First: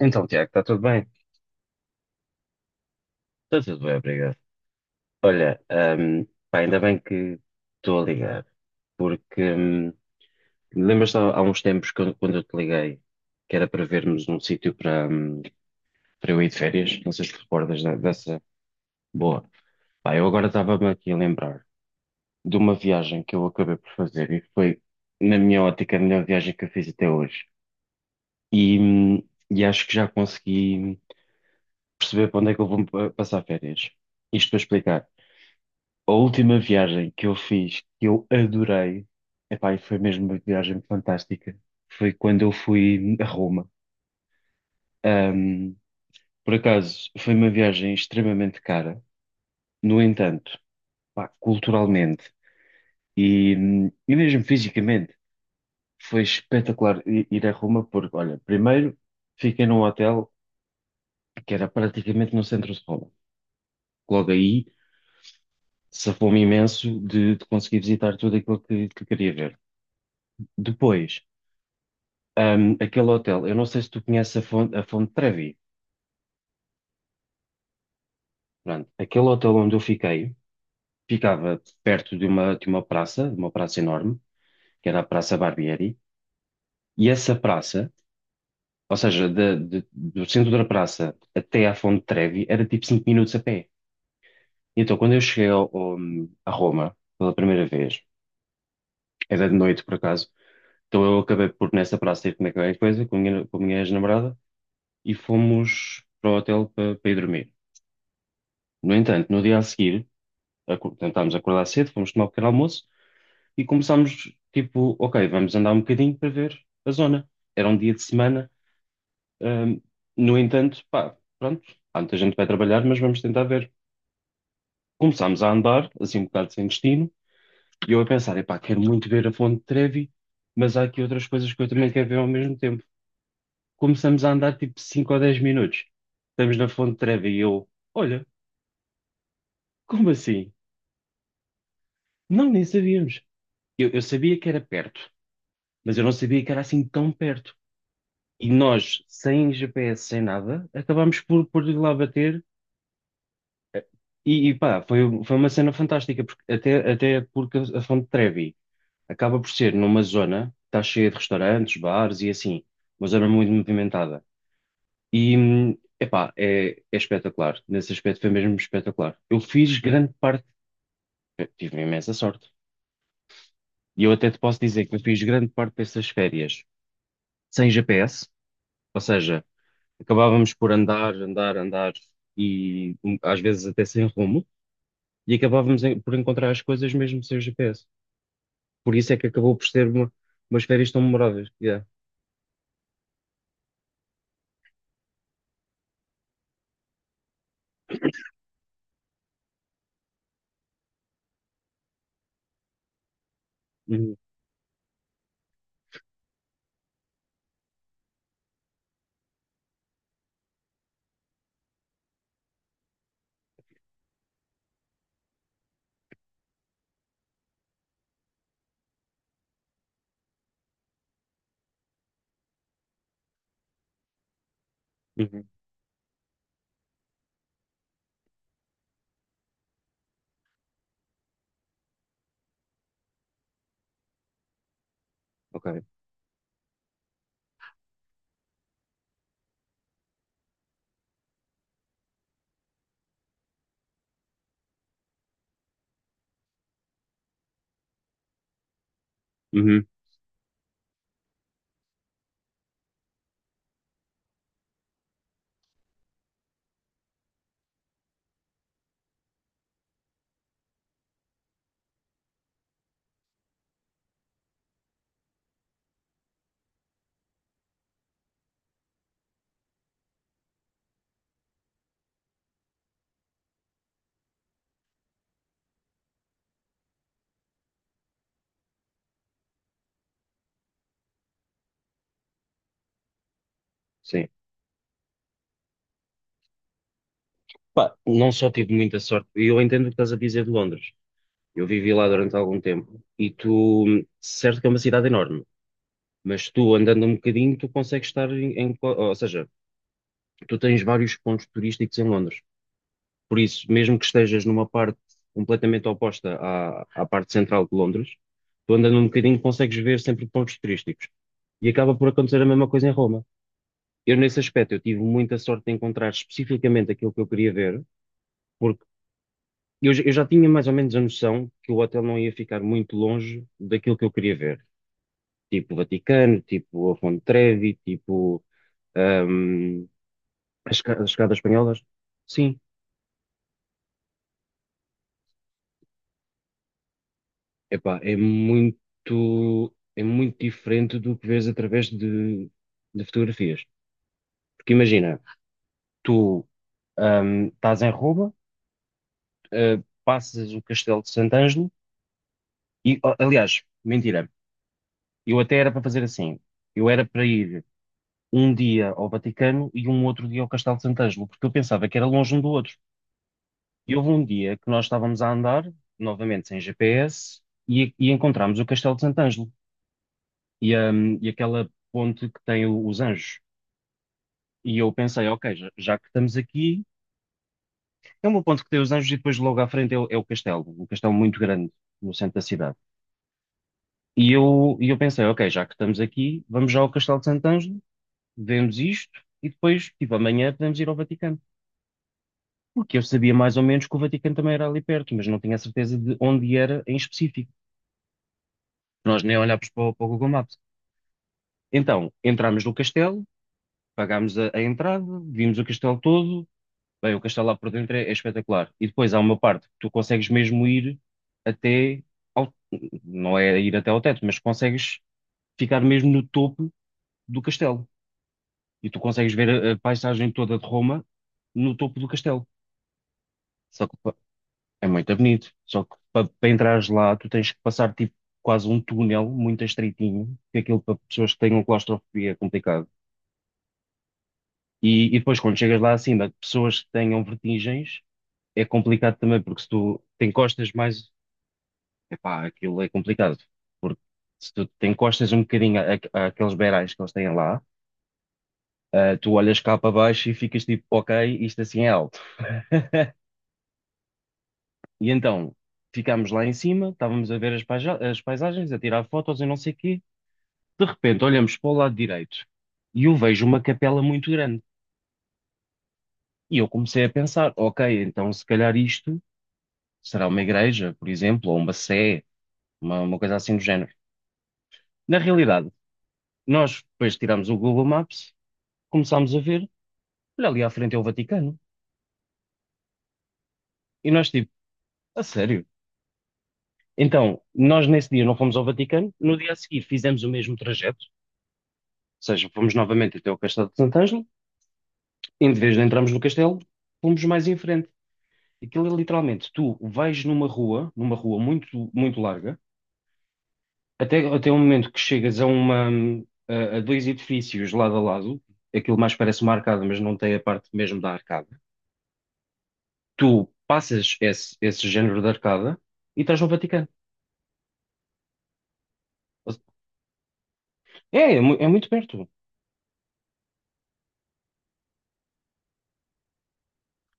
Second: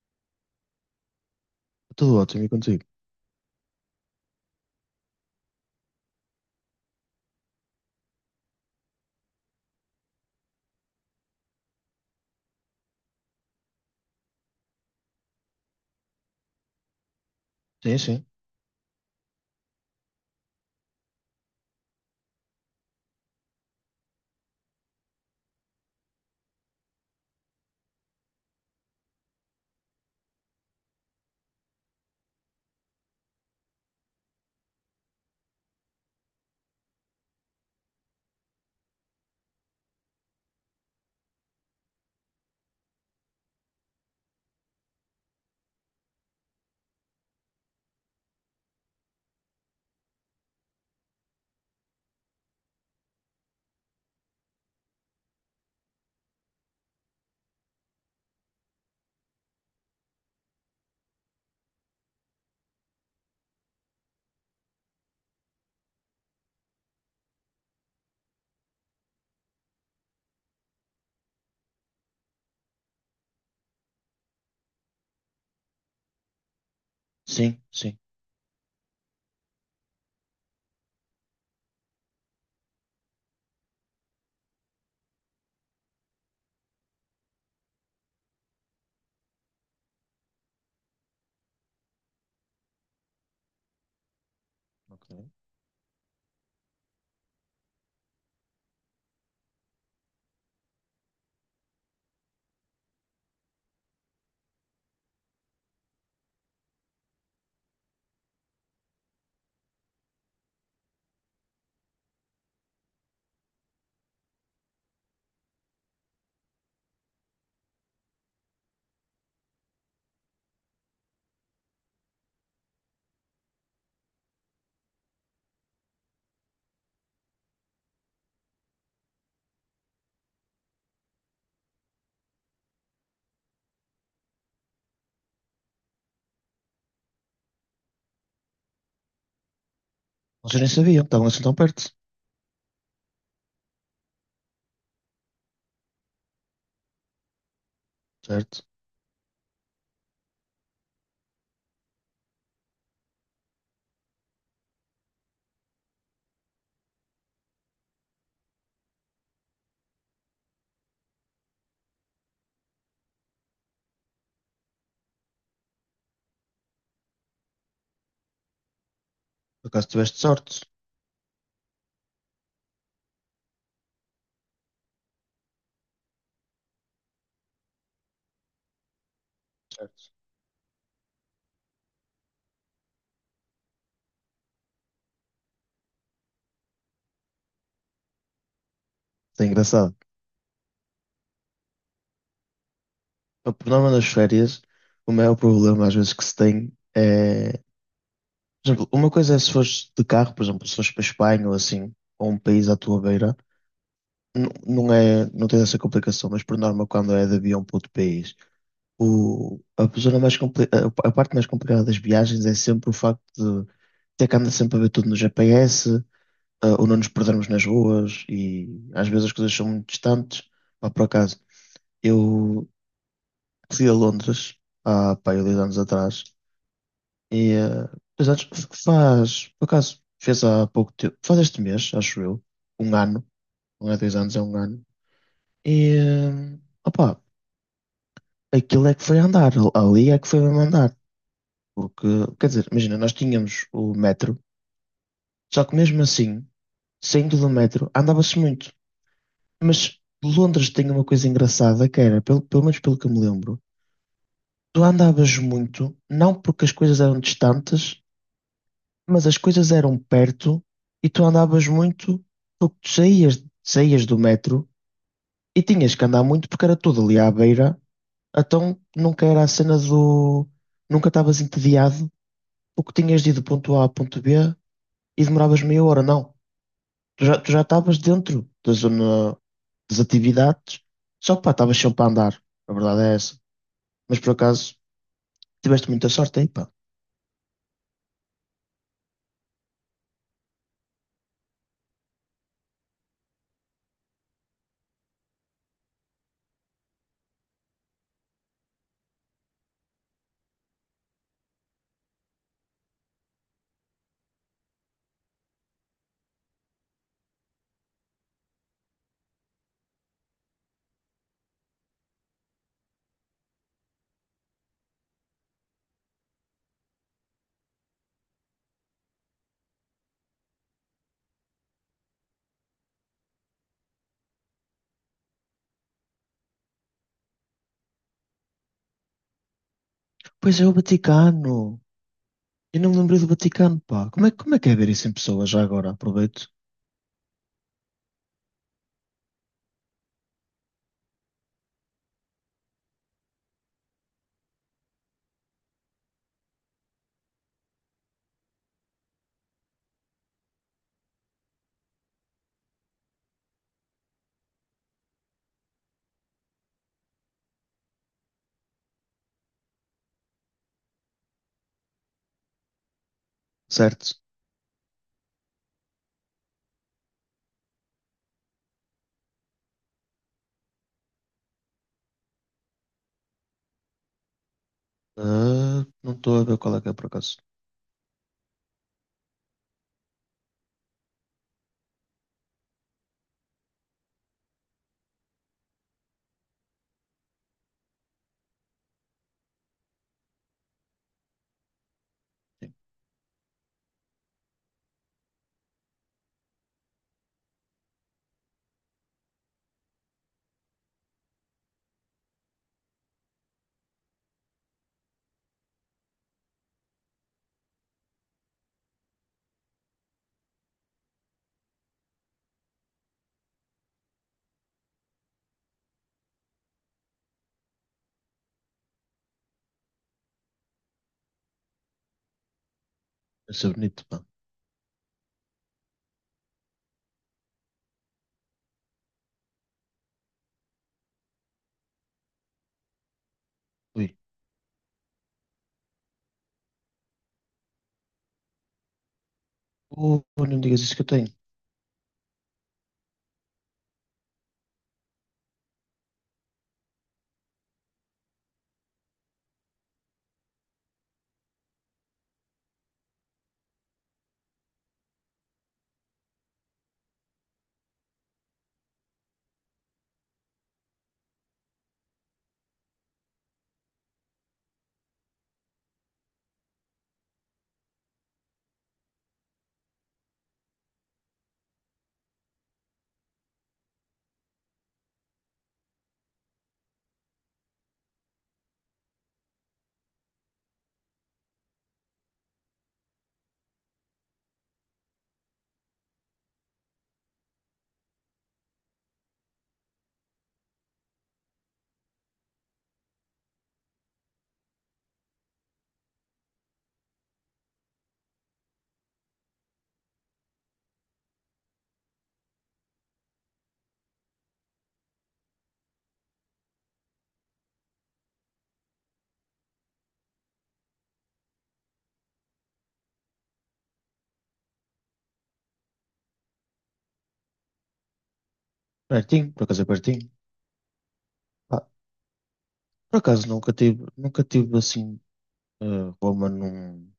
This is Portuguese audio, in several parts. Então, Tiago, está tudo bem? Tudo ótimo e contigo? Está tudo bem, obrigado. Olha, hum, pá, ainda bem que estou a ligar, porque lembras-te há uns tempos quando eu te liguei que era para vermos um sítio para, para eu ir de férias? Não sei se te recordas Sim, sim. dessa. Boa. Pá, eu agora estava-me aqui a lembrar de uma viagem que eu acabei por fazer e foi, na minha ótica, a melhor viagem que eu fiz até hoje. E, hum, e acho que já consegui perceber para onde é que eu vou passar férias. Isto para explicar. A última viagem que eu fiz, que eu adorei, epá, e foi mesmo uma viagem fantástica, foi quando eu fui a Roma. Ahm, por acaso, foi uma viagem extremamente cara. No entanto, pá, culturalmente e mesmo fisicamente, foi espetacular ir a Roma, porque, olha, primeiro fiquei num hotel que era praticamente no centro de Roma. Logo aí, safou-me imenso de, conseguir visitar tudo aquilo que queria ver. Depois, aquele hotel, eu não sei se tu conheces a Fonte Trevi. Sim, sim. Pronto, aquele hotel onde eu fiquei ficava perto de uma, de uma praça enorme, que era a Praça Barbieri, e essa praça, ou seja, do centro da praça até à Fonte Trevi, era tipo 5 minutos a pé. Então, Ok. quando eu cheguei a Roma pela primeira vez, era de noite por acaso, então eu acabei por nessa praça ir comer qualquer coisa com a minha ex-namorada e fomos para o hotel para, ir dormir. No entanto, no dia a seguir, tentámos acordar cedo, fomos tomar o pequeno almoço e começámos, tipo, ok, vamos andar um bocadinho para ver a zona. Era um dia de semana, ahm, no entanto, pá, pronto, há muita gente que vai trabalhar, mas vamos tentar ver. Começámos a andar assim um bocado sem destino, e eu a pensar, epá, quero muito ver a Fonte de Trevi, mas há aqui outras coisas que eu também quero ver ao mesmo tempo. Começamos a andar tipo 5 ou 10 minutos. Estamos na Fonte de Trevi e eu, olha, como assim? Vocês nem sabiam, estavam assim tão perto, Não, nem sabíamos. Eu sabia que era perto, mas eu não sabia que era assim tão perto. E certo? nós, sem GPS, sem nada, acabámos por ir lá bater e pá, foi uma cena fantástica, porque, até porque a Fonte Trevi acaba por ser numa zona que está cheia de restaurantes, bares e assim, uma zona muito movimentada. E, epá, é espetacular. Nesse aspecto foi mesmo espetacular. Eu Por fiz acaso grande tiveste parte, sorte, eu tive imensa sorte, e eu até te posso dizer que eu fiz grande parte dessas férias sem GPS, ou seja, certo? acabávamos por andar, andar, andar e um, às vezes até sem rumo, e acabávamos por encontrar as coisas mesmo sem GPS. Por isso é que É acabou por ser engraçado. Umas férias tão memoráveis. Yeah. O problema nas férias, o maior problema às vezes que se tem é... Por exemplo, uma coisa é se fores de carro, por exemplo, se fores para a Espanha ou assim, ou um país à tua beira, Uhum, não é, não tens essa complicação, mas por norma, quando é de avião para outro país, zona mais a parte mais complicada das viagens é sempre o facto de ter que andar sempre a ver tudo no GPS, ou não nos perdermos nas ruas e às vezes as coisas são muito distantes. Pá, por acaso, eu fui a Londres há, pá, aí uhum, dois anos atrás e dois anos faz, por acaso, fez há pouco tempo, faz este mês, acho eu, um ano, não é dois anos, é um ano. ok. E, opá, aquilo é que foi andar, ali é que foi mesmo andar. Porque, quer dizer, imagina, nós tínhamos o metro, só que mesmo assim, saindo do metro, andava-se muito. Uhum, Mas Londres tinha uma coisa engraçada que era, pelo menos pelo que eu me lembro, tu andavas muito, não porque as coisas eram distantes, mas as coisas eram perto e tu andavas muito porque saías do metro e tinhas que andar muito porque era tudo ali à beira, então nunca era a cena do... Nunca estavas entediado porque tinhas de ir do ponto A ao ponto B e demoravas meia hora, não. Tu já estavas dentro da zona das atividades, só que pá, estavas sempre a andar, a verdade é essa. Mas sim. por acaso tiveste muita sorte aí, pá. Pá, não só tive muita sorte, e eu entendo o que estás a dizer de Londres. Eu vivi lá durante algum tempo, e tu, certo que é uma cidade enorme, mas tu andando um bocadinho, tu consegues estar em ou seja, tu tens vários pontos turísticos em Londres. Por isso, mesmo que estejas numa parte completamente oposta à parte central de Londres, tu andando um bocadinho consegues ver sempre pontos turísticos. E acaba por acontecer a mesma coisa em Roma. Eu, nesse aspecto, eu tive muita sorte de encontrar especificamente aquilo que eu queria ver, porque eu já tinha mais ou menos a noção que o hotel não ia ficar muito longe daquilo que eu queria ver. Tipo o Vaticano, tipo a Fonte Trevi, tipo ahm, Pois é, o as escadas Vaticano. espanholas. Sim, Eu não me lembrei do Vaticano, pá. Como é que é ver isso em pessoa? Já agora, aproveito. epá, é muito diferente do que vês através de, fotografias. Porque imagina, tu estás em Roma, passas o Castelo de Sant'Angelo e, oh, aliás, mentira, eu até era para fazer assim. Eu era para ir um dia ao Vaticano e um outro dia ao Castelo de Sant'Angelo, porque eu pensava que era longe um do outro. E houve Certo. um dia que nós estávamos a andar, novamente sem GPS, e encontramos o Castelo de Sant'Angelo e aquela ponte que tem os anjos. E eu pensei, ok, já, Ah, já que não estamos estou a ver qual é aqui, que é, por acaso. é o meu ponto que tem os Anjos, e depois logo à frente é o castelo, um castelo muito grande no centro da cidade. E eu pensei, ok, já que estamos aqui, vamos já ao Castelo de Sant'Angelo, vemos isto e depois, tipo, amanhã podemos ir ao Vaticano. Sim. Porque eu sabia mais ou menos que o Vaticano também era ali perto, mas não tinha a certeza de onde era em específico. Nós nem olhámos para o, para o Google Maps. Então, entrámos no castelo, pagámos a entrada, vimos o castelo todo. Bem, o castelo lá por dentro é espetacular. E depois há uma parte que tu consegues mesmo ir até ao, não é ir até ao teto, mas consegues ficar mesmo no topo do castelo. E tu consegues ver a paisagem toda de Roma no topo do castelo. Deve ser Só que bonito, pá, pá. é muito bonito. Só que para entrares lá, tu tens que passar tipo quase um túnel muito estreitinho, que é aquilo para pessoas que tenham claustrofobia é complicado. Ui. E depois quando chegas lá acima, pessoas que tenham vertigens, é complicado também, porque se tu Oh, te não me encostas digas isso, que eu mais, tenho. epá, aquilo é complicado, porque se tu te encostas um bocadinho àqueles beirais que eles têm lá, tu olhas cá para baixo e ficas tipo, ok, isto assim é alto. E então, ficámos lá em cima, estávamos a ver as paisagens, a tirar fotos e não sei o quê. De repente, olhamos para o lado direito e eu vejo uma capela muito grande. E eu comecei a pensar, ok, então se calhar isto será uma igreja, por exemplo, ou uma sé, uma coisa assim do género. Na realidade, nós depois tiramos o Google Maps, começámos a ver, olha, ali à frente é o Vaticano. E nós, tipo, a sério? Então, nós nesse dia não fomos ao Vaticano, no dia a seguir fizemos o mesmo trajeto, ou seja, fomos novamente até o Castelo de Sant'Angelo, e em vez de entrarmos no castelo, fomos mais em frente. Aquilo é literalmente, tu vais numa rua muito, muito larga, até o momento que chegas a dois edifícios lado a lado. Aquilo mais parece uma arcada, mas não tem a parte mesmo da arcada. Tu passas esse, género de arcada, e estás no Vaticano. Pertinho, por acaso é pertinho. É Pá, muito perto. por acaso nunca tive assim, eh, Roma num...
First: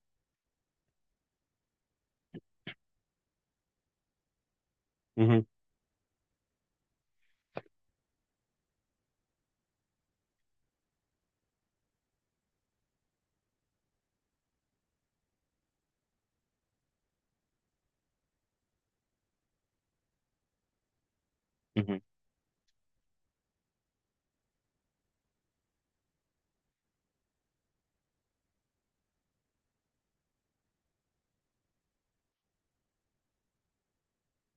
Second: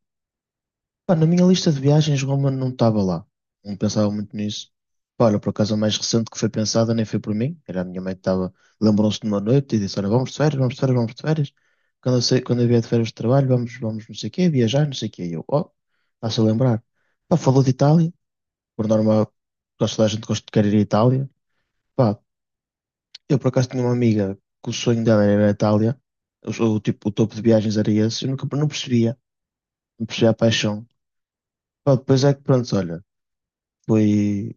Pá, na minha lista de viagens, Roma não estava lá. Não pensava muito nisso. Pá, olha, Uhum, por acaso a mais recente que foi pensada nem foi por mim. Era a minha mãe que estava. Lembrou-se de uma noite e disse: Olha, vamos de férias, vamos de férias, vamos de férias. Quando eu, sei, quando eu vier de férias de trabalho, vamos, vamos não sei o quê, viajar, não sei o quê. E eu, oh, está-se a lembrar. Pá, falou de Itália. Por norma, quase toda a gente gosta de querer ir à Itália. uhum, Pá, eu por acaso tinha uma amiga que o sonho dela era a Itália, o tipo, o topo de viagens era esse, eu nunca não percebia, não percebia a paixão. Pá, depois é que pronto, olha, fui,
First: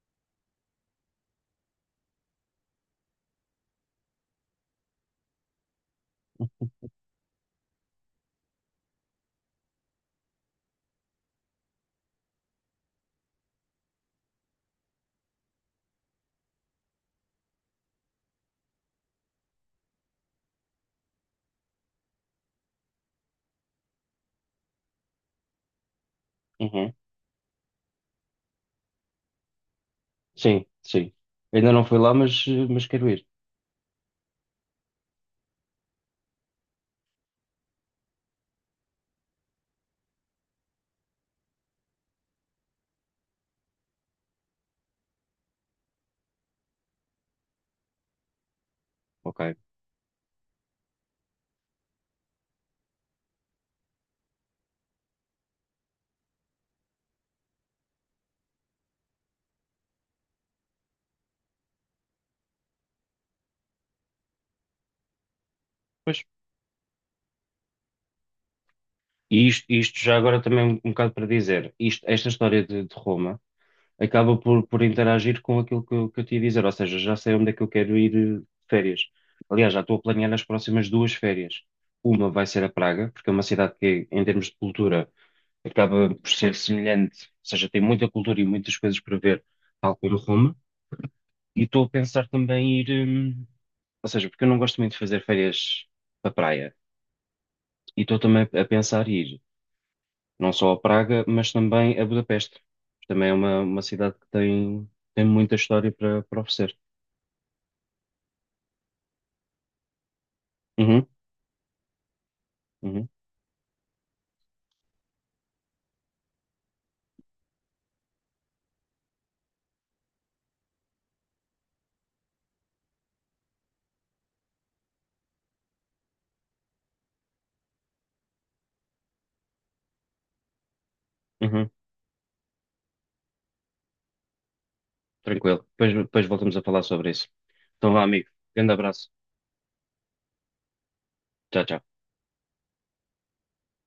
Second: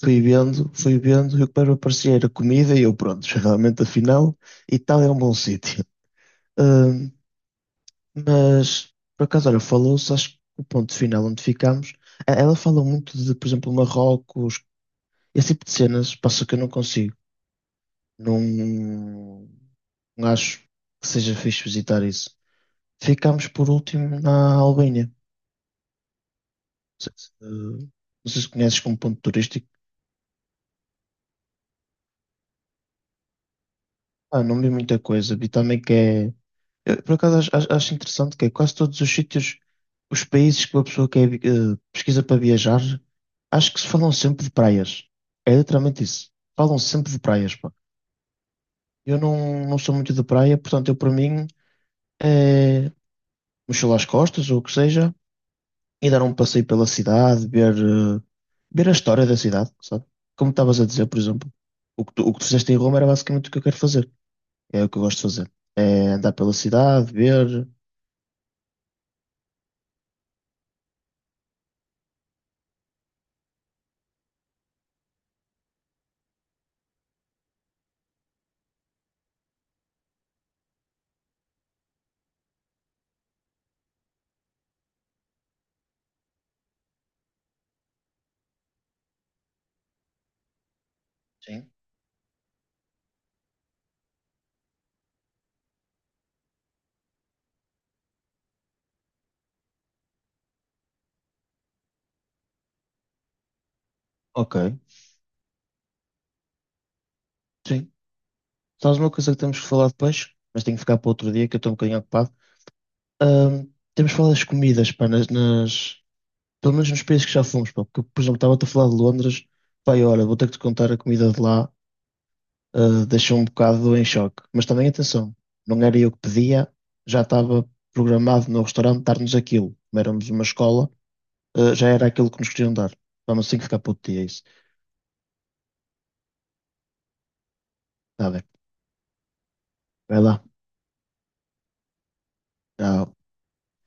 fui vendo, e o que mais me aparecia era comida e eu pronto, realmente afinal, Itália é um bom sítio. Ahm, mas por acaso, olha, falou-se, acho que o ponto final onde ficámos, ela fala muito de, por exemplo, Marrocos, esse tipo de cenas, passa que eu não consigo. Não, não acho que seja fixe visitar isso. Ficámos por último na Albânia. Não uhum. sei se, não sei se conheces como ponto turístico. Sim, sim. Ainda não fui lá, mas quero ir. Ah, não vi muita coisa. Vi também que é... Eu, por acaso acho interessante que é quase todos os sítios, os países que uma pessoa quer, pesquisa para viajar, acho que se falam sempre de praias. É literalmente isso. Falam sempre de praias, pá. Eu Ok. não, não sou muito de praia, portanto, eu para mim é mochila às costas ou o que seja. E dar um passeio pela cidade, ver, ver a história da cidade, sabe? Como estavas a dizer, por exemplo, o que tu fizeste em Roma era basicamente o que eu quero fazer. É o que eu gosto de fazer. É Pois. andar pela cidade, ver. E isto já agora também um bocado para dizer, esta história de Roma acaba por interagir com aquilo que eu te ia dizer, ou seja, já sei onde é que eu quero ir de férias. Aliás, já estou a planear as próximas duas férias. Uma vai ser a Praga, porque é uma cidade que, em termos de cultura, acaba por ser semelhante, ou seja, tem muita cultura e muitas coisas para ver, tal como Roma. E Sim. estou a pensar também em ir, ou seja, porque eu não gosto muito de fazer férias para praia. E estou também a pensar em ir não só a Praga, mas também a Budapeste. Também é uma cidade que Ok, tem muita história para oferecer. sim. Sabes uma coisa que temos que falar depois, mas tenho que ficar Uhum, para outro dia, que eu estou um bocadinho ocupado. uhum, Ahm, temos que falar das comidas, pá, pelo menos nos países que já fomos, pá, porque, por exemplo, estava-te a falar de Londres, pá, e olha, vou ter que te contar a comida de lá, deixou um bocado em choque. Mas também atenção, não era eu que pedia, já estava programado no restaurante dar-nos aquilo. Como éramos uma escola, uhum. Já era aquilo que nos queriam dar. Vamos assim que ficar puto dia isso. Tranquilo. Depois voltamos a falar sobre isso. Então vá, amigo. Está bem, Grande abraço. vai lá. Tchau, tchau. Tchau.